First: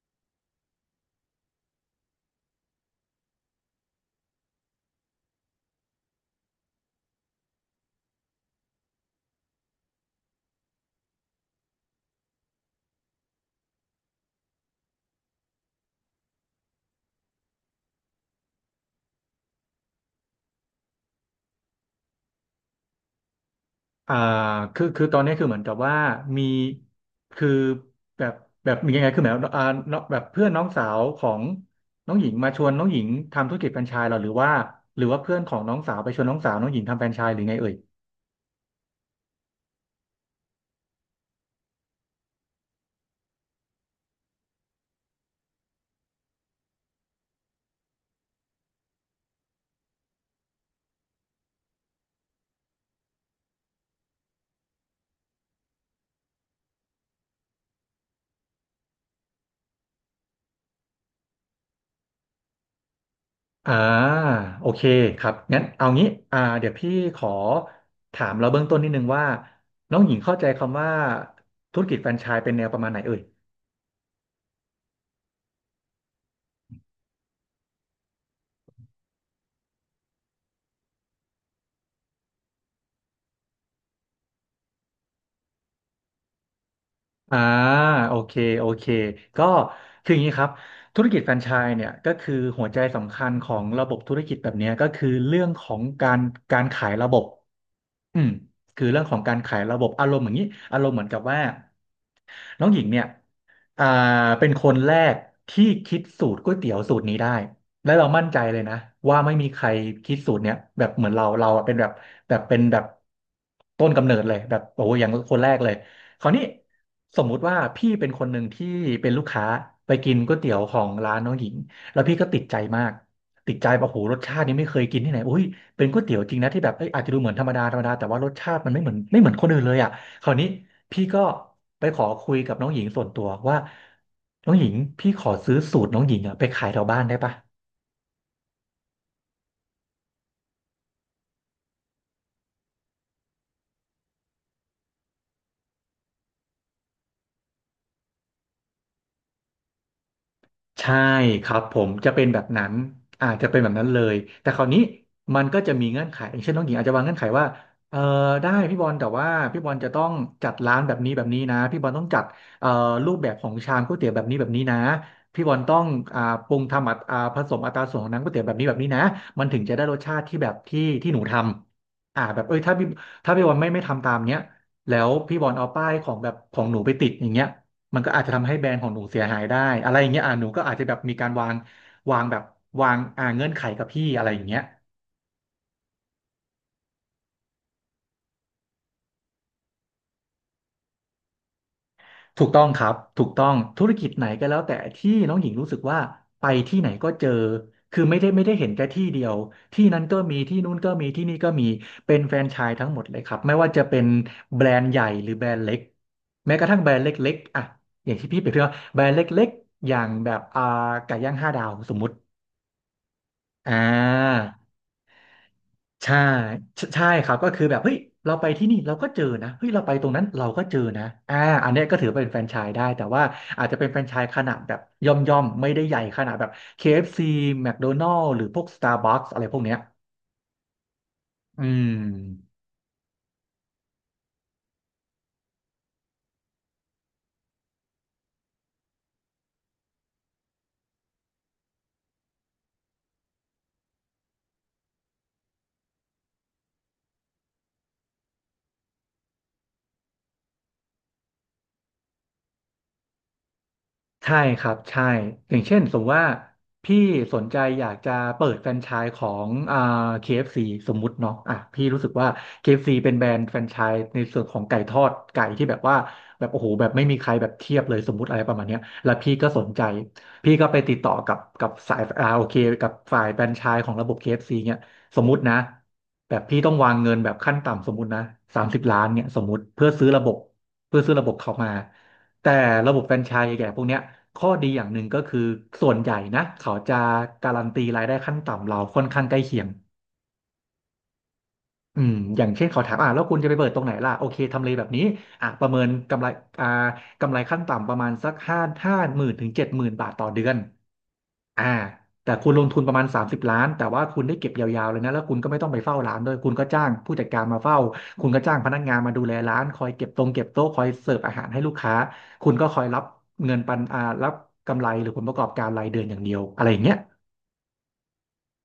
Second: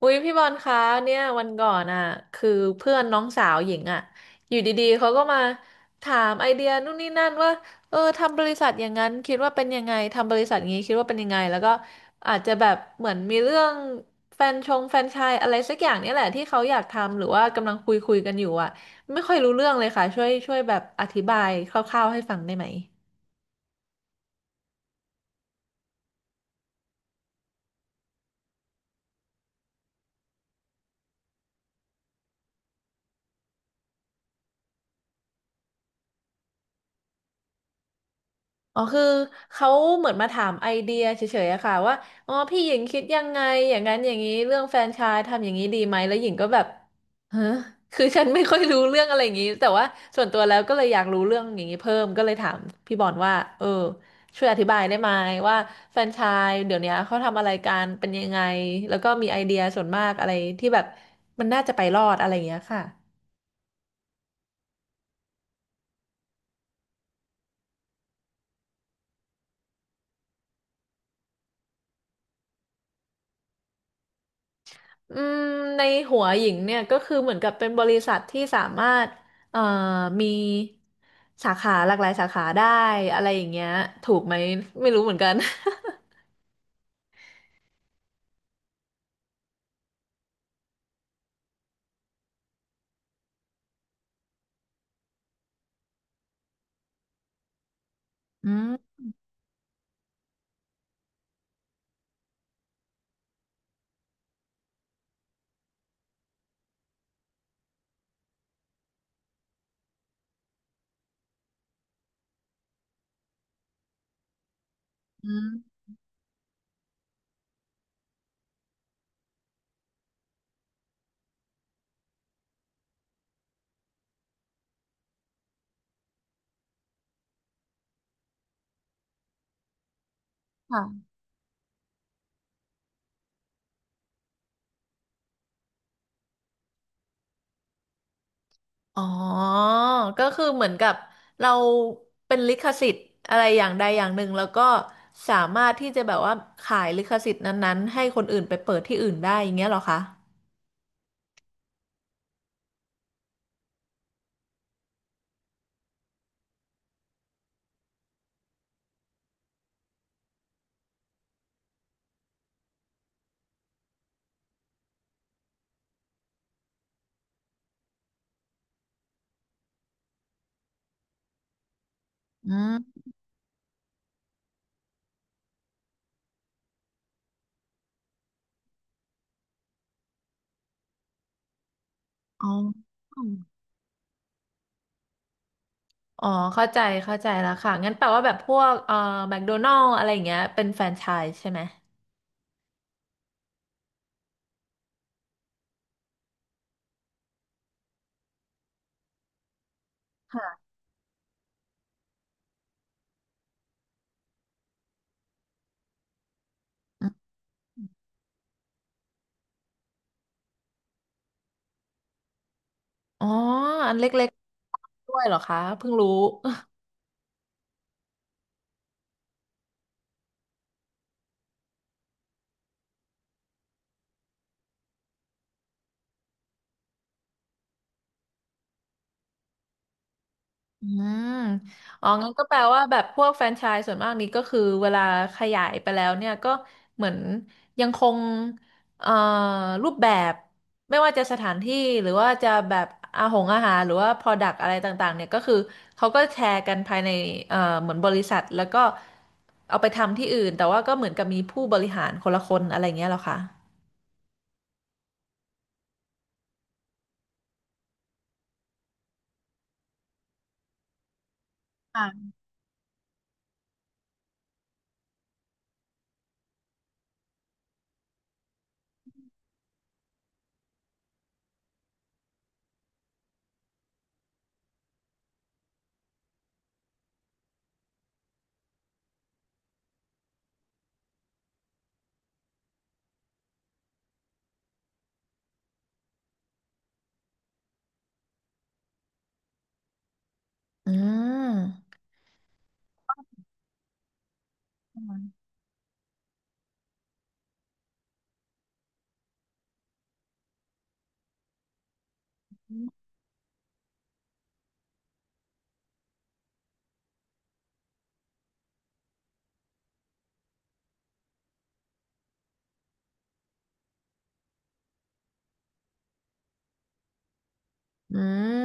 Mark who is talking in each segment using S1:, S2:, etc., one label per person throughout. S1: อุ้ยพี่บอลคะเนี่ยวันก่อนอ่ะคือเพื่อนน้องสาวหญิงอ่ะอยู่ดีๆเขาก็มาถามไอเดียนู่นนี่นั่นว่าเออทำบริษัทอย่างนั้นคิดว่าเป็นยังไงทำบริษัทอย่างนี้คิดว่าเป็นยังไงแล้วก็อาจจะแบบเหมือนมีเรื่องแฟรนไชายอะไรสักอย่างเนี่ยแหละที่เขาอยากทำหรือว่ากำลังคุยกันอยู่อ่ะไม่ค่อยรู้เรื่องเลยค่ะช่วยแบบอธิบายคร่าวๆให้ฟังได้ไหม
S2: อ่าคือตอนนี้คือเหมือนกับว่ามีคือแบบแบบมียังไงคือหมายว่าน้องแบบเพื่อนน้องสาวของน้องหญิงมาชวนน้องหญิงทำธุรกิจแฟรนไชส์เหราหรือว่าเพื่อนของน้องสาวไปชวนน้องสาวน้องหญิงทำแฟรนไชส์หรือไงเอ่ย
S1: อ๋อคือเขาเหมือนมาถามไอเดียเฉยๆอะค่ะว่าอ๋อพี่หญิงคิดยังไงอย่างนั้นอย่างนี้เรื่องแฟรนไชส์ทำอย่างนี้ดีไหมแล้วหญิงก็แบบฮะคือฉันไม่ค่อยรู้เรื่องอะไรอย่างนี้แต่ว่าส่วนตัวแล้วก็เลยอยากรู้เรื่องอย่างนี้เพิ่มก็เลยถามพี่บอลว่าเออช่วยอธิบายได้ไหมว่าแฟรนไชส์เดี๋ยวนี้เขาทำอะไรกันเป็นยังไงแล้วก็มีไอเดียส่วนมากอะไรที่แบบมันน่าจะไปรอดอะไรอย่างเงี้ยค่ะ
S2: อ่าโอเคครับงั้นเอางี้เดี๋ยวพี่ขอถามเราเบื้องต้นนิดนึงว่าน้องหญิงเข้าใจคำว่าธุรกิจแฟรนไชส์เป็นแนวประมาณไหนเอ่ย
S1: อืมในหัวหญิงเนี่ยก็คือเหมือนกับเป็นบริษัทที่สามารถเอ่อมีสาขาหลากหลายสาขาได้อะไรอย่างเงี้ยถูกไหมไม่รู้เหมือนกัน
S2: อ่าโอเคโอเคก็คืออย่างนี้ครับธุรกิจแฟรนไชส์เนี่ยก็คือหัวใจสำคัญของระบบธุรกิจแบบเนี้ยก็คือเรื่องของการขายระบบ อืม
S1: อื
S2: คือ
S1: ม
S2: เรื่องของการขายระบบอารมณ์อย่างนี้อารมณ์เหมือนกับว่าน้องหญิงเนี่ยอ่าเป็นคนแรกที่คิดสูตรก๋วยเตี๋ยวสูตรนี้ได้และเรามั่นใจเลยนะว่าไม่มีใครคิดสูตรเนี้ยแบบเหมือนเราอะเป็นแบบแบบเป็นแบบต้นกำเนิดเลยแบบโอ้โหอย่าง
S1: อื
S2: คนแรกเลย
S1: ม
S2: คราวนี้สมมุติว่าพี่เป็นคนหนึ่งที่เป็นลูกค้าไปกินก๋วยเตี๋ยวของร้านน้องหญิงแล้วพี่ก็ติดใจมากติดใจแบบโอ้โหรสชาตินี้ไม่เคยกินที่ไหนอุ้ย เป็นก๋วยเตี๋ยวจริงนะที่แบบเอ้ยอาจจะดูเหมือนธรรมดาธรรมดาแต่ว่ารสชาติมันไม่เหมือนคนอื่นเลยอ่ะคราวนี้พี่
S1: ค่ะ
S2: ก็ไปขอคุยกับน้องหญิงส่วนตัวว่าน้องหญิงพี่ขอซื้อสูตรน้องหญิงอ่ะไปขายแถวบ้านได้ปะ
S1: อ๋อก็คือเหมือนกับเราเป็นลิขสิทธิ์อะไรอย่างใดอย่างหนึ่งแล้วก็สามารถที่จะแบบว่าขายลิขสิทธิ์นั้นๆให้คนอื่นไปเปิดที่อื่นได้อย่างเงี้ยเหรอคะ
S2: ใช่ครับผมจะเป็นแบบนั้นอาจจะเป็นแบบนั้นเลยแต่คราวนี้มันก็จะมีเงื่อนไขอย่างเช่นน้องหญิงอาจจะวางเงื่อนไขว่าเออได้พี่บอลแต่ว่าพี่บอลจะต้องจัดร้านแบบนี้แบบนี้นะพี่บอลต้องจัดเอ่อรูปแบบของชามก๋วยเตี๋ยวแบบนี้แบบนี้นะพี่บอลต้องอ่าปรุงทำอัตอ่าผสมอัตราส่วนของน้ำก๋วยเตี๋ยวแบบนี้แบบนี้นะมันถึงจะได้รสชาติที่แบบที่หนูทำแบบ
S1: อื
S2: เอ้ย
S1: ม
S2: ถ้าพี่บอลไม่ทำตามเนี้ยแล้วพี่บอลเอาป้ายของแบบของหนูไปติดอย่างเงี้ย มันก็อาจจะทำให้แบรนด์ของหนูเสียหายได้อะไรอย่างเงี้ยอ่ะหนูก็อาจจะแบบมีการวางแบบ
S1: อ๋
S2: วาง
S1: อ
S2: อ่าเงื่อนไขกับพี่อะไรอย่างเงี้ย
S1: อ๋อเข้าใจเข้าใจแล้วค่ะงั้นแปลว่าแบบพวกแมคโดนัลอะไรอย่างเงี้ยเป็นแฟรนไชส์ใช่ไหม
S2: ถูกต้องครับถูกต้องธุรกิจไหนก็แล้วแต่ที่น้องหญิงรู้สึกว่าไปที่ไหนก็เจอคือไม่ได้เห็นแค่ที่เดียวที่นั้นก็มีที่
S1: ค่ะ
S2: นู้นก็มีที่นี่ก็มีเป็นแฟรนไชส์ทั้งหมดเลยครับไม่ว่าจะเป็นแบรนด์ใหญ่หรือแบรนด์เล็กแม้กระทั่งแบรนด์เล
S1: อม
S2: ็กๆอ่ะอย่างที่พี่เปรียบเทียบว่าแบรนด์เล็กๆอย่างแบบไก่ย่างห้าดาวสมมุติ
S1: อ๋อ
S2: อ่
S1: อันเล็ก
S2: า
S1: ๆด้วยเหรอคะเพิ่งรู้
S2: ใช่ใช่ใช่ครับก็คือแบบเฮ้ยเราไปที่นี่เราก็เจอนะเฮ้ยเราไปตรงนั้นเราก็เจอนะอ่าอันเนี้ยก็ถือเป็นแฟรนไชส์ได้แต่ว่าอาจจะเป็นแฟรนไชส์ขนาดแบบย่อมไม่ได้ใหญ่ขนาดแบบ KFC McDonald's หรือพวก Starbucks อะไรพวกเนี้ย
S1: อืม
S2: อืม
S1: อ๋องั้นก็แปลว่าแบบพวกแฟรนไชส์ส่วนมากนี้ก็คือเวลาขยายไปแล้วเนี่ยก็เหมือนยังคงเอ่อรูปแบบไม่ว่าจะสถานที่หรือว่าจะแบบอาหารหรือว่า Product อะไรต่างๆเนี่ยก็คือเขาก็แชร์กันภายในเอ่อเหมือนบริษัทแล้วก็เอาไปทำที่อื่นแต่ว่าก็เหมือนกับมีผู้บริหารคนละคนอะไรเงี้ยเหรอคะ
S2: ใช่ครับใช่อย่างเช่นสมมติว่าพี่สนใจอยากจะเปิดแฟรนไชส์ของKFC สมมุติเนาะอ่ะพี่รู้สึกว่า KFC เอฟซีเป็นแบรนด์แฟรนไชส์ในส่วนของไก่ทอดที่แบบว่าแบบโอ้โหแบบไม่มีใครแบบเทียบเลยสมมุติอะไรประมาณเนี้ยแล้วพี่ก็สนใจพี่ก็ไปติดต่อกับสายโอเคกับฝ่ายแฟรนไชส์ของระบบ KFC เอฟซีเนี่ยสมมุตินะแบบพี่ต้องวางเงินแบบขั้นต่ำสมมุตินะ30 ล้านเนี่ยสมมุติเพื่อซื้อระบบเพื่อซื้อระบบเขามา แต่ระบบแฟรนไชส์แก่พวกเนี้ยข้อดีอย่างหนึ่งก็คือส่วนใหญ่นะเขาจะการันตีรายได้ขั้นต่ำเราค่อนข้างใกล้เคียง
S1: อืม
S2: อืมอย่างเช่นเขาถามอ่ะแล้วคุณจะไปเปิดตรงไหนล่ะโอเคทำเลแบบนี้อ่ะประเมินกำไรอ่ากำไรขั้นต่ำประมาณสักห้าหมื่นถึง70,000บาทต่อเดือน อ่าแต่คุณลงทุนประมาณ30 ล้านแต่ว่าคุณได้เก็บยาวๆเลยนะแล้วคุณก็ไม่ต้องไปเฝ้าร้านด้วยคุณก็จ้างผู้จัดการมาเฝ้าคุณก็จ้างพนักงานมาดูแลร้านคอยเก็บตรงเก็บโต๊ะคอยเสิร์ฟอาหารให้ลูกค้าคุณก็คอยรับเงินปันอ่ารับกำไรหรือผลประกอบการรายเดือนอย่างเดียวอะไรอย่างเงี้ย
S1: อืม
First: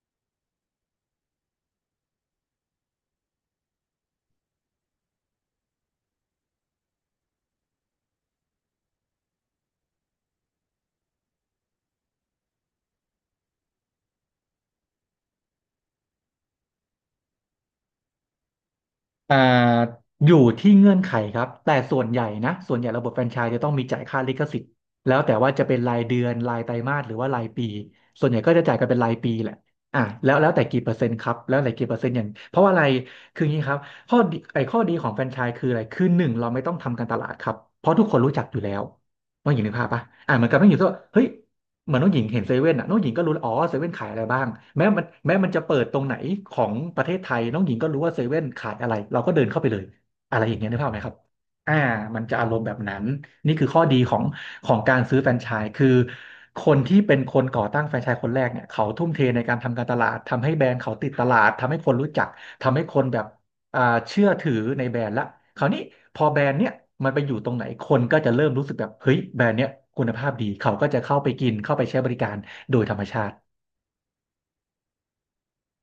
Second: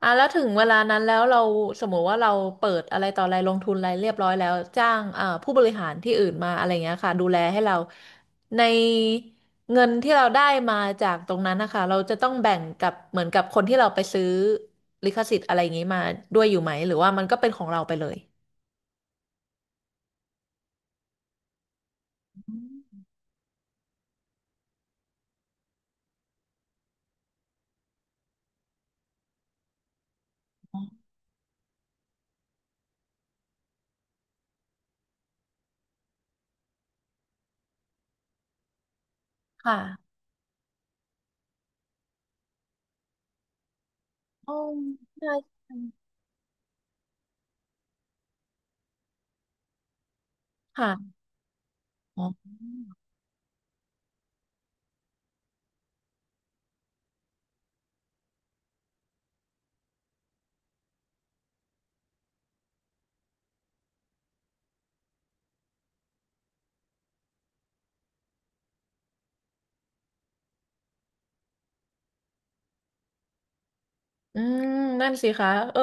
S1: อ่ะแล้วถึงเวลานั้นแล้วเราสมมติว่าเราเปิดอะไรต่ออะไรลงทุนอะไรเรียบร้อยแล้วจ้างผู้บริหารที่อื่นมาอะไรเงี้ยค่ะดูแลให้เราในเงินที่เราได้มาจากตรงนั้นนะคะเราจะต้องแบ่งกับเหมือนกับคนที่เราไปซื้อลิขสิทธิ์อะไรอย่างงี้มาด้วยอยู่ไหมหรือว่ามันก็เป็นของเราไปเลย
S2: อ่าอยู่ที่เงื่อนไขครับแต่ส่วนใหญ่นะส่วนใหญ่ระบบแฟรนไชส์จะต้องมีจ่ายค่าลิขสิทธิ์แล้วแต่ว่าจะเป็นรายเดือนรายไตรมาสหรือว่ารายปีส่วนใหญ่ก็จะจ่ายกันเป็นรายปีแหละอ่ะแล้วแต่กี่เปอร์เซ็นต์ครับแล้วแต่กี่เปอร์เซ็นต์อย่างเพราะว่าอะไรคืออย่างนี้ครับข้อดีของแฟรนไชส์คืออะไรคือหนึ่งเราไม่ต้องทำการตลาดครับเพราะทุกคนรู้จักอยู่แล้วว่าอย่างนึกภาพปะ
S1: ค่ะ
S2: อ่ะเหมือนกับไม่อยู่ที่ว่าเฮ้ย เหมือนน้องหญิงเห็นเซเว่นอ่ะน้องหญิงก็รู้แล้วอ๋อเซเว่นขายอะไรบ้าง
S1: อ๋อ
S2: แม้มัน
S1: ใช่
S2: แม้มันจะเปิ
S1: ใช่
S2: ดตรงไหนของประเทศไทยน้องหญิงก็รู้ว่าเซเว่นขายอะไรเราก็เดินเข้าไปเลยอะไรอย่างเงี้ยนึกภาพไหมครับ
S1: ค่ะ
S2: อ่ามั
S1: อ๋
S2: น
S1: อ
S2: จะอารมณ์แบบนั้นนี่คือข้อดีของการซื้อแฟรนไชส์คือคนที่เป็นคนก่อตั้งแฟรนไชส์คนแรกเนี่ยเขาทุ่มเทในการทำการตลาดทำให้แบรนด์เขาติดตลาดทำให้คนรู้จักทำให้คนแบบ อ่าเชื่อถือในแบรนด์ละคราวนี้พอแบรนด์เนี้ยมันไปอยู่ตรงไหนคนก็จะเริ่มรู้สึกแบบเฮ้ยแบรนด์เนี้ยคุณภาพดีเขาก็จะเข้าไปกินเข้าไปใช้บริการโดยธรรมชาติ
S1: อืมนั่นสิคะเออ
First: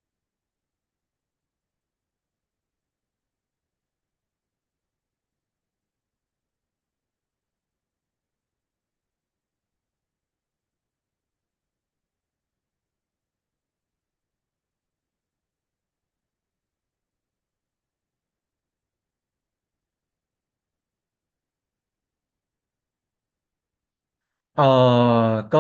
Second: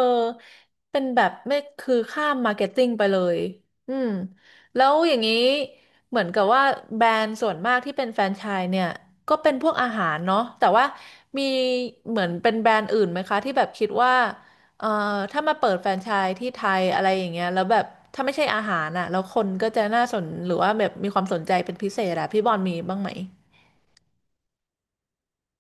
S1: เป็นแบบไม่คือข้ามมาร์เก็ตติ้งไปเลยอืมแล้วอย่างนี้เหมือนกับว่าแบรนด์ส่วนมากที่เป็นแฟรนไชส์เนี่ยก็เป็นพวกอาหารเนาะแต่ว่ามีเหมือนเป็นแบรนด์อื่นไหมคะที่แบบคิดว่าเอ่อถ้ามาเปิดแฟรนไชส์ที่ไทยอะไรอย่างเงี้ยแล้วแบบถ้าไม่ใช่อาหารอ่ะแล้วคนก็จะน่าสนหรือว่าแบบมีความสนใจเป็นพิเศษอะพี่บอลมีบ้างไหม
S2: เออก็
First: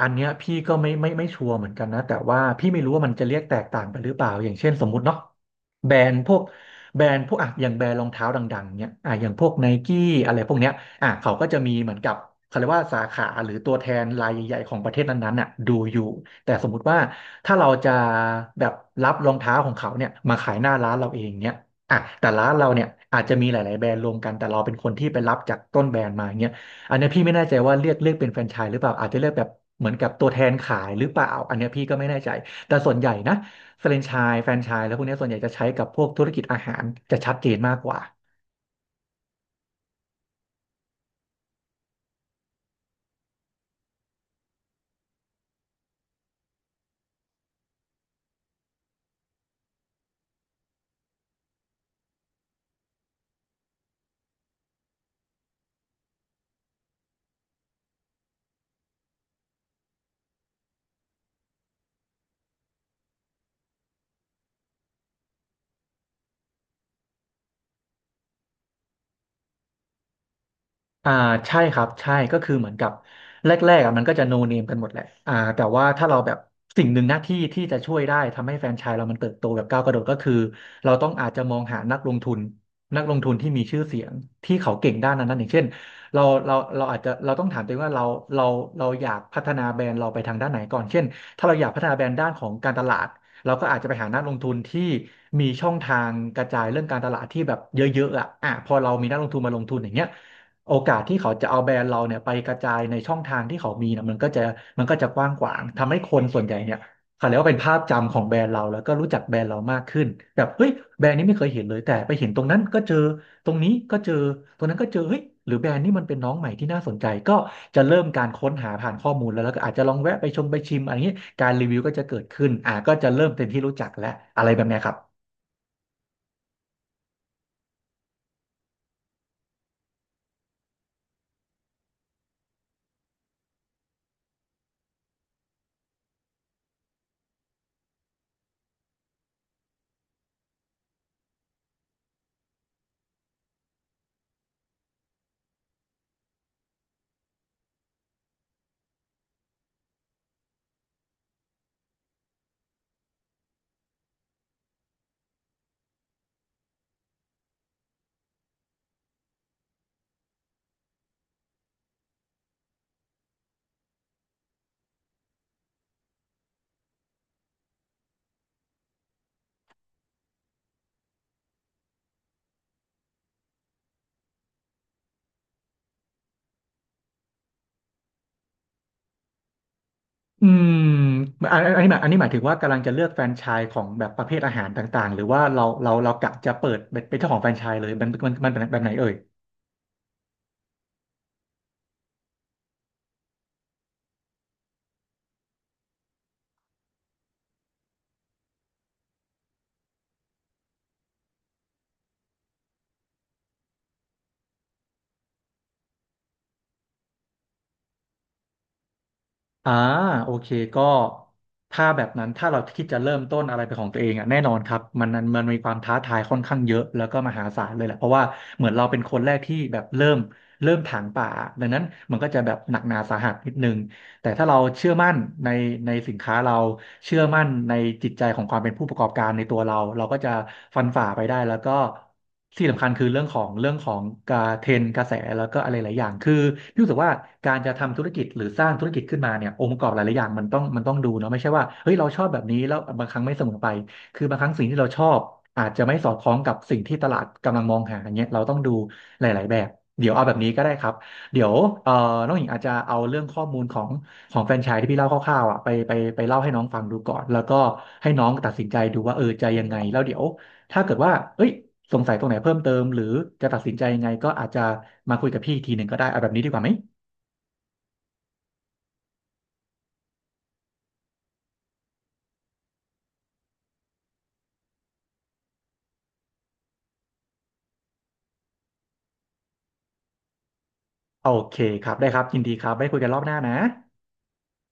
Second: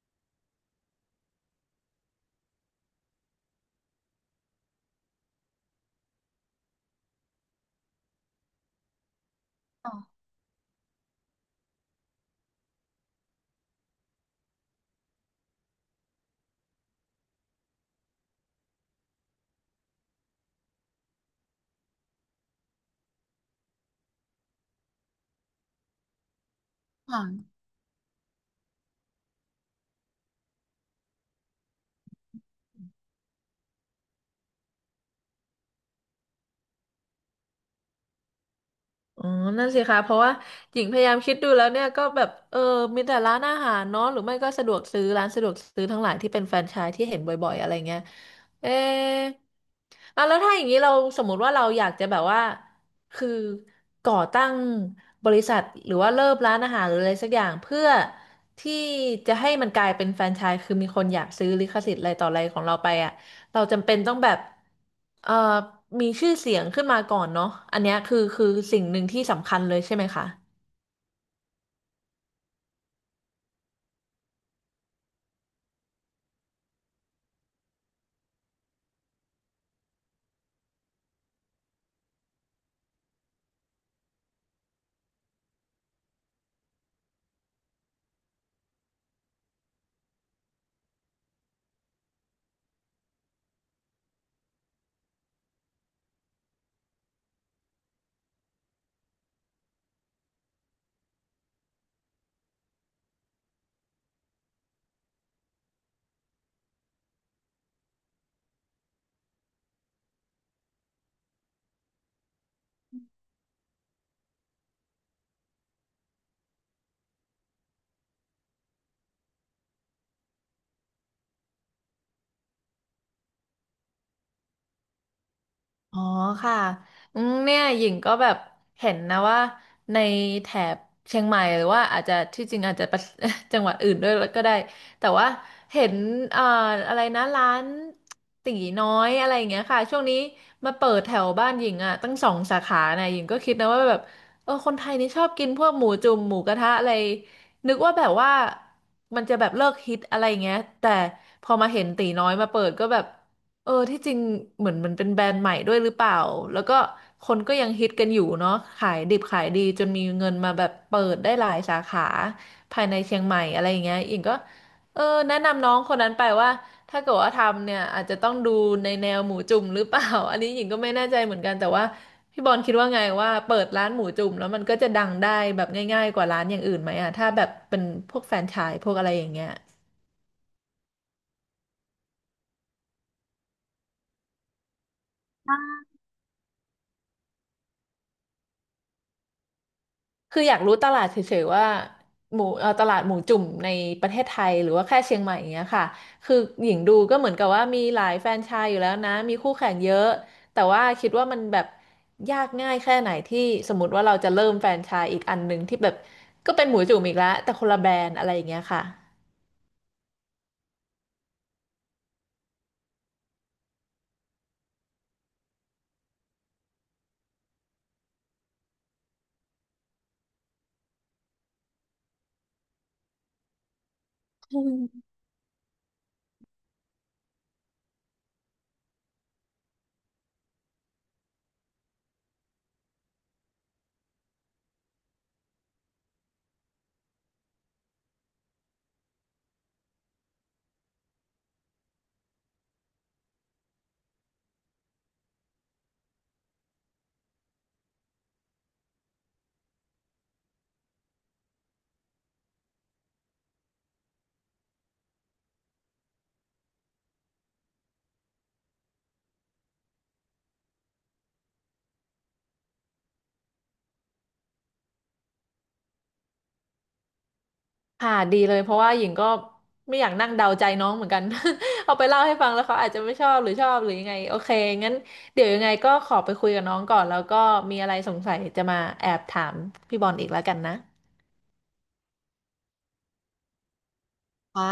S2: อันเนี้ยพี่ก็ไม่ชัวร์เหมือนกันนะแต่ว่าพี่ไม่รู้ว่ามันจะเรียกแตกต่างไปหรือเปล่าอย่างเช่นสมมุติเนาะแบรนด์พวกแบรนด์พวกอ่ะอย่างแบรนด์รองเท้าดังๆเนี่ยอ่ะอย่างพวกไน
S1: อ๋
S2: กี้
S1: อ
S2: อะไรพวกเนี้ยอ่ะเขาก็จะมีเหมือนกับเขาเรียกว่าสาขาหรือตัวแทนรายใหญ่ๆของประเทศนั้นๆน่ะดูอยู่แต่สมมุติว่าถ้าเราจะแบบรับรองเท้าของเขาเนี่ยมาขายหน้าร้านเราเองเนี่ยอ่ะแต่ร้านเราเนี่ยอาจจะมีหลายๆแบรนด์รวมกันแต่เราเป็นคนที่ไปรับจากต้นแบรนด์มาเนี่ย อันเนี้ยพี่ไม่แน่
S1: ค่ะ
S2: ใจว่าเรียกเป็นแฟรนไชส์หรือเปล่า อาจจะเรียกแบบเหมือนกับตัวแทนขายหรือเปล่า อันเนี้ยพี่ก็ไม่แน่ใจ แต่ส่วนใหญ่นะแฟรนไชส์แล้วพวกเนี้ยส่วนใหญ่จะใช้กับพวกธุรกิจอาหารจะชัดเจนมากกว่า
S1: อ๋อนั่นสิคะเพราะว่าหญิงพยายามคิดดูแล้วเนี่ยก็แบบเออมีแต่ร้านอาหารเนาะหรือไม่ก็สะดวกซื้อร้านสะดวกซื้อทั้งหลายที่เป็นแฟรนไชส์ที่เห็นบ่อยๆอะไรเงี้ยเอะอ่ะแล้วถ้าอย่างนี้เราสมมุติว่าเราอยากจะแบบว่าคือก่อตั้งบริษัทหรือว่าเริ่มร้านอาหารหรืออะไรสักอย่างเพื่อที่จะให้มันกลายเป็นแฟรนไชส์คือมีคนอยากซื้อลิขสิทธิ์อะไรต่ออะไรของเราไปอ่ะ เราจำเป็นต้องแบบเอ่อมีชื่อเสียงขึ้นมาก่อนเนาะอันเนี้ยคือสิ่งหนึ่งที่สำคัญเลยใช่ไหมคะ
S2: อ่าใช่ครับใช่ก็คือเหมือนกับแรกๆอ่ะมันก็จะโนเนมกันหมดแหละอ่าแต่ว่าถ้าเราแบบสิ่งหนึ่งหน้าที่ที่จะช่วยได้ทำให้แฟรนไชส์เรามันเติบโตแบบก้าวกระโดดก็คือเราต้องอาจจะมองหานักลงทุนนักลงทุนที่มีชื่อเสียงที่เขาเก่งด้านนั้นนั้นอย่างเช่นเราเราเราอาจจะเราต้องถามตัวเองว่าเราเราอยากพัฒนาแบรนด์เราไปทางด้านไหนก่อนเช่นถ้าเราอยากพัฒนาแบรนด์ด้านของการตลาดเราก็อาจจะไปหานักลงทุนที่มีช่องทางกระจายเรื่องการตลาดที่แบบเยอะๆอ่ะอ่ะพอเรามีนักลงทุนมาลงทุนอย่างเงี้ย โอกาสที่เขาจะเอาแบรนด์เราเนี่ยไปกระจายในช่องทางที่เขามีนะมันก็จะกว้างขวางทำให้คนส่วนใหญ่เนี่ยเขาเรียกว่าเป็นภาพจำของแบรนด์เราแล้วก็รู้จักแบรนด์เรามากขึ้นแบบเฮ้ยแบรนด์นี้ไม่เคยเห็นเลยแต่ไปเห็นตรงนั้นก็เจอตรงนี้ก็เจอตรงนั้นก็เจอเฮ้ยหรือแบรนด์นี้มันเป็นน้องใหม่ที่น่าสนใจก็จะเริ่มการค้นหาผ่านข้อมูลแล้วแล้วก็อาจจะลองแวะไปชมไปชิมอะไรอย่างนี้การรีวิวก็จะเกิดขึ้นอ่าก็จะเริ่มเป็นที่รู้จักและอะไรแบบเนี้ยครับ
S1: อ๋อค่ะอืมเนี่ยหญิงก็แบบเห็นนะว่าในแถบเชียงใหม่หรือว่าอาจจะที่จริงอาจจะประ จังหวัดอื่นด้วยก็ได้แต่ว่าเห็นเอ่ออะไรนะร้านตีน้อยอะไรอย่างเงี้ยค่ะช่วงนี้มาเปิดแถวบ้านหญิงอ่ะตั้ง2 สาขานะหญิงก็คิดนะว่าแบบเออคนไทยนี่ชอบกินพวกหมูจุ่มหมูกระทะอะไรนึกว่าแบบว่ามันจะแบบเลิกฮิตอะไรอย่างเงี้ยแต่พอมาเห็นตีน้อยมาเปิดก็แบบ เออที่จริงเหมือนมันเป็นแบรนด์ใหม่ด้วยหรือเปล่าแล้วก็คนก็ยังฮิตกันอยู่เนาะขายดิบขายดีจนมีเงินมาแบบเปิดได้หลายสาขาภายในเชียงใหม่อะไรอย่างเงี้ยอิงก็เออแนะนำน้องคนนั้นไปว่าถ้าเกิดว่าทำเนี่ยอาจจะต้องดูในแนวหมูจุ่มหรือเปล่า อันนี้หญิงก็ไม่แน่ใจเหมือนกันแต่ว่าพี่บอลคิดว่าไงว่าเปิดร้านหมูจุ่มแล้วมันก็จะดังได้แบบง่ายๆกว่าร้านอย่างอื่นไหมอะถ้าแบบเป็นพวกแฟรนไชส์พวกอะไรอย่างเงี้ย
S2: อืมอันนี้หมายถึงว่ากำลังจะเลือกแฟรนไชส์ของแบบประเภทอาหารต่างๆหรือว่าเรากะจะเปิดเป็นเจ้าของแฟรนไชส์เลยมันแบบไหนเอ่ย
S1: คืออยากรู้ตลาดเฉยๆว่าหมูตลาดหมูจุ่มในประเทศไทยหรือว่าแค่เชียงใหม่อย่างเงี้ยค่ะคือหญิงดูก็เหมือนกับว่ามีหลายแฟรนไชส์อยู่แล้วนะมีคู่แข่งเยอะแต่ว่าคิดว่ามันแบบยากง่ายแค่ไหนที่สมมติว่าเราจะเริ่มแฟรนไชส์อีกอันหนึ่งที่แบบก็เป็นหมูจุ่มอีกแล้วแต่คนละแบรนด์อะไรอย่างเงี้ยค่ะ
S2: อ่าโอเคก็ถ้าแบบนั้นถ้าเราคิดจะเริ่มต้นอะไรเป็นของตัวเองอ่ะแน่นอนครับมันมีความท้าทายค่อนข้างเยอะแล้วก็มหาศาลเลยแหละเพราะว่าเหมือนเราเป็นคนแรกที่แบบเริ่มถางป่าดังนั้นมันก็จะแบบหนักหนาสาหัสนิดนึง แต่ถ้าเราเชื่อมั่นในในสินค้าเราเชื่อมั่นในจิตใจของความเป็นผู้ประกอบการในตัวเราเราก็จะฟันฝ่าไปได้แล้วก็ที่สำคัญคือเรื่องของการเทรนด์กระแสแล้วก็อะไรหลายอย่างคือพี่รู้สึกว่าการจะทำธุรกิจหรือสร้างธุรกิจขึ้นมาเนี่ยองค์ประกอบหลายๆอย่างมันต้องดูเนาะไม่ใช่ว่าเฮ้ยเราชอบแบบนี้แล้วบางครั้งไม่เสมอไปคือบางครั้งสิ่งที่เราชอบอาจจะไม่สอดคล้องกับสิ่งที่ตลาดกำลังมองหาอย่างเงี้ยเราต้องดูหลายๆแบบเดี๋ยวเอาแบบนี้ก็ได้ครับเดี๋ยวเอ่อน้องหญิงอาจจะเอาเรื่องข้อมูลของ ของแฟรนไชส์ที่พี่เล่าคร่าวๆอ่ะไปเล่าให้น้องฟังดูก่อนแล้วก็ให้น้องตัดสินใจดูว่าเออจะยังไงแล้วเดี๋ยวถ้าเกิดว่าเอ้ยสงสัยตรงไหนเพิ่มเติมหรือจะตัดสินใจยังไงก็อาจจะมาคุยกับพี่อีกทีหนึ่งก็ได้เอาแบบนี้ดีกว่าไหม
S1: ค่ะดีเลยเพราะว่าหญิงก็ไม่อยากนั่งเดาใจน้องเหมือนกัน เอาไปเล่าให้ฟังแล้วเขาอาจจะไม่ชอบหรือชอบหรือยังไงโอเคงั้นเดี๋ยวยังไงก็ขอไปคุยกับน้องก่อนแล้วก็มีอะไรสงสัยจะมาแอบถามพี่บอลอีกแล้วกันนะ
S2: โอเคครับได้ครับยินดีครับไว้คุยกันรอบหน้านะ
S1: ค่ะ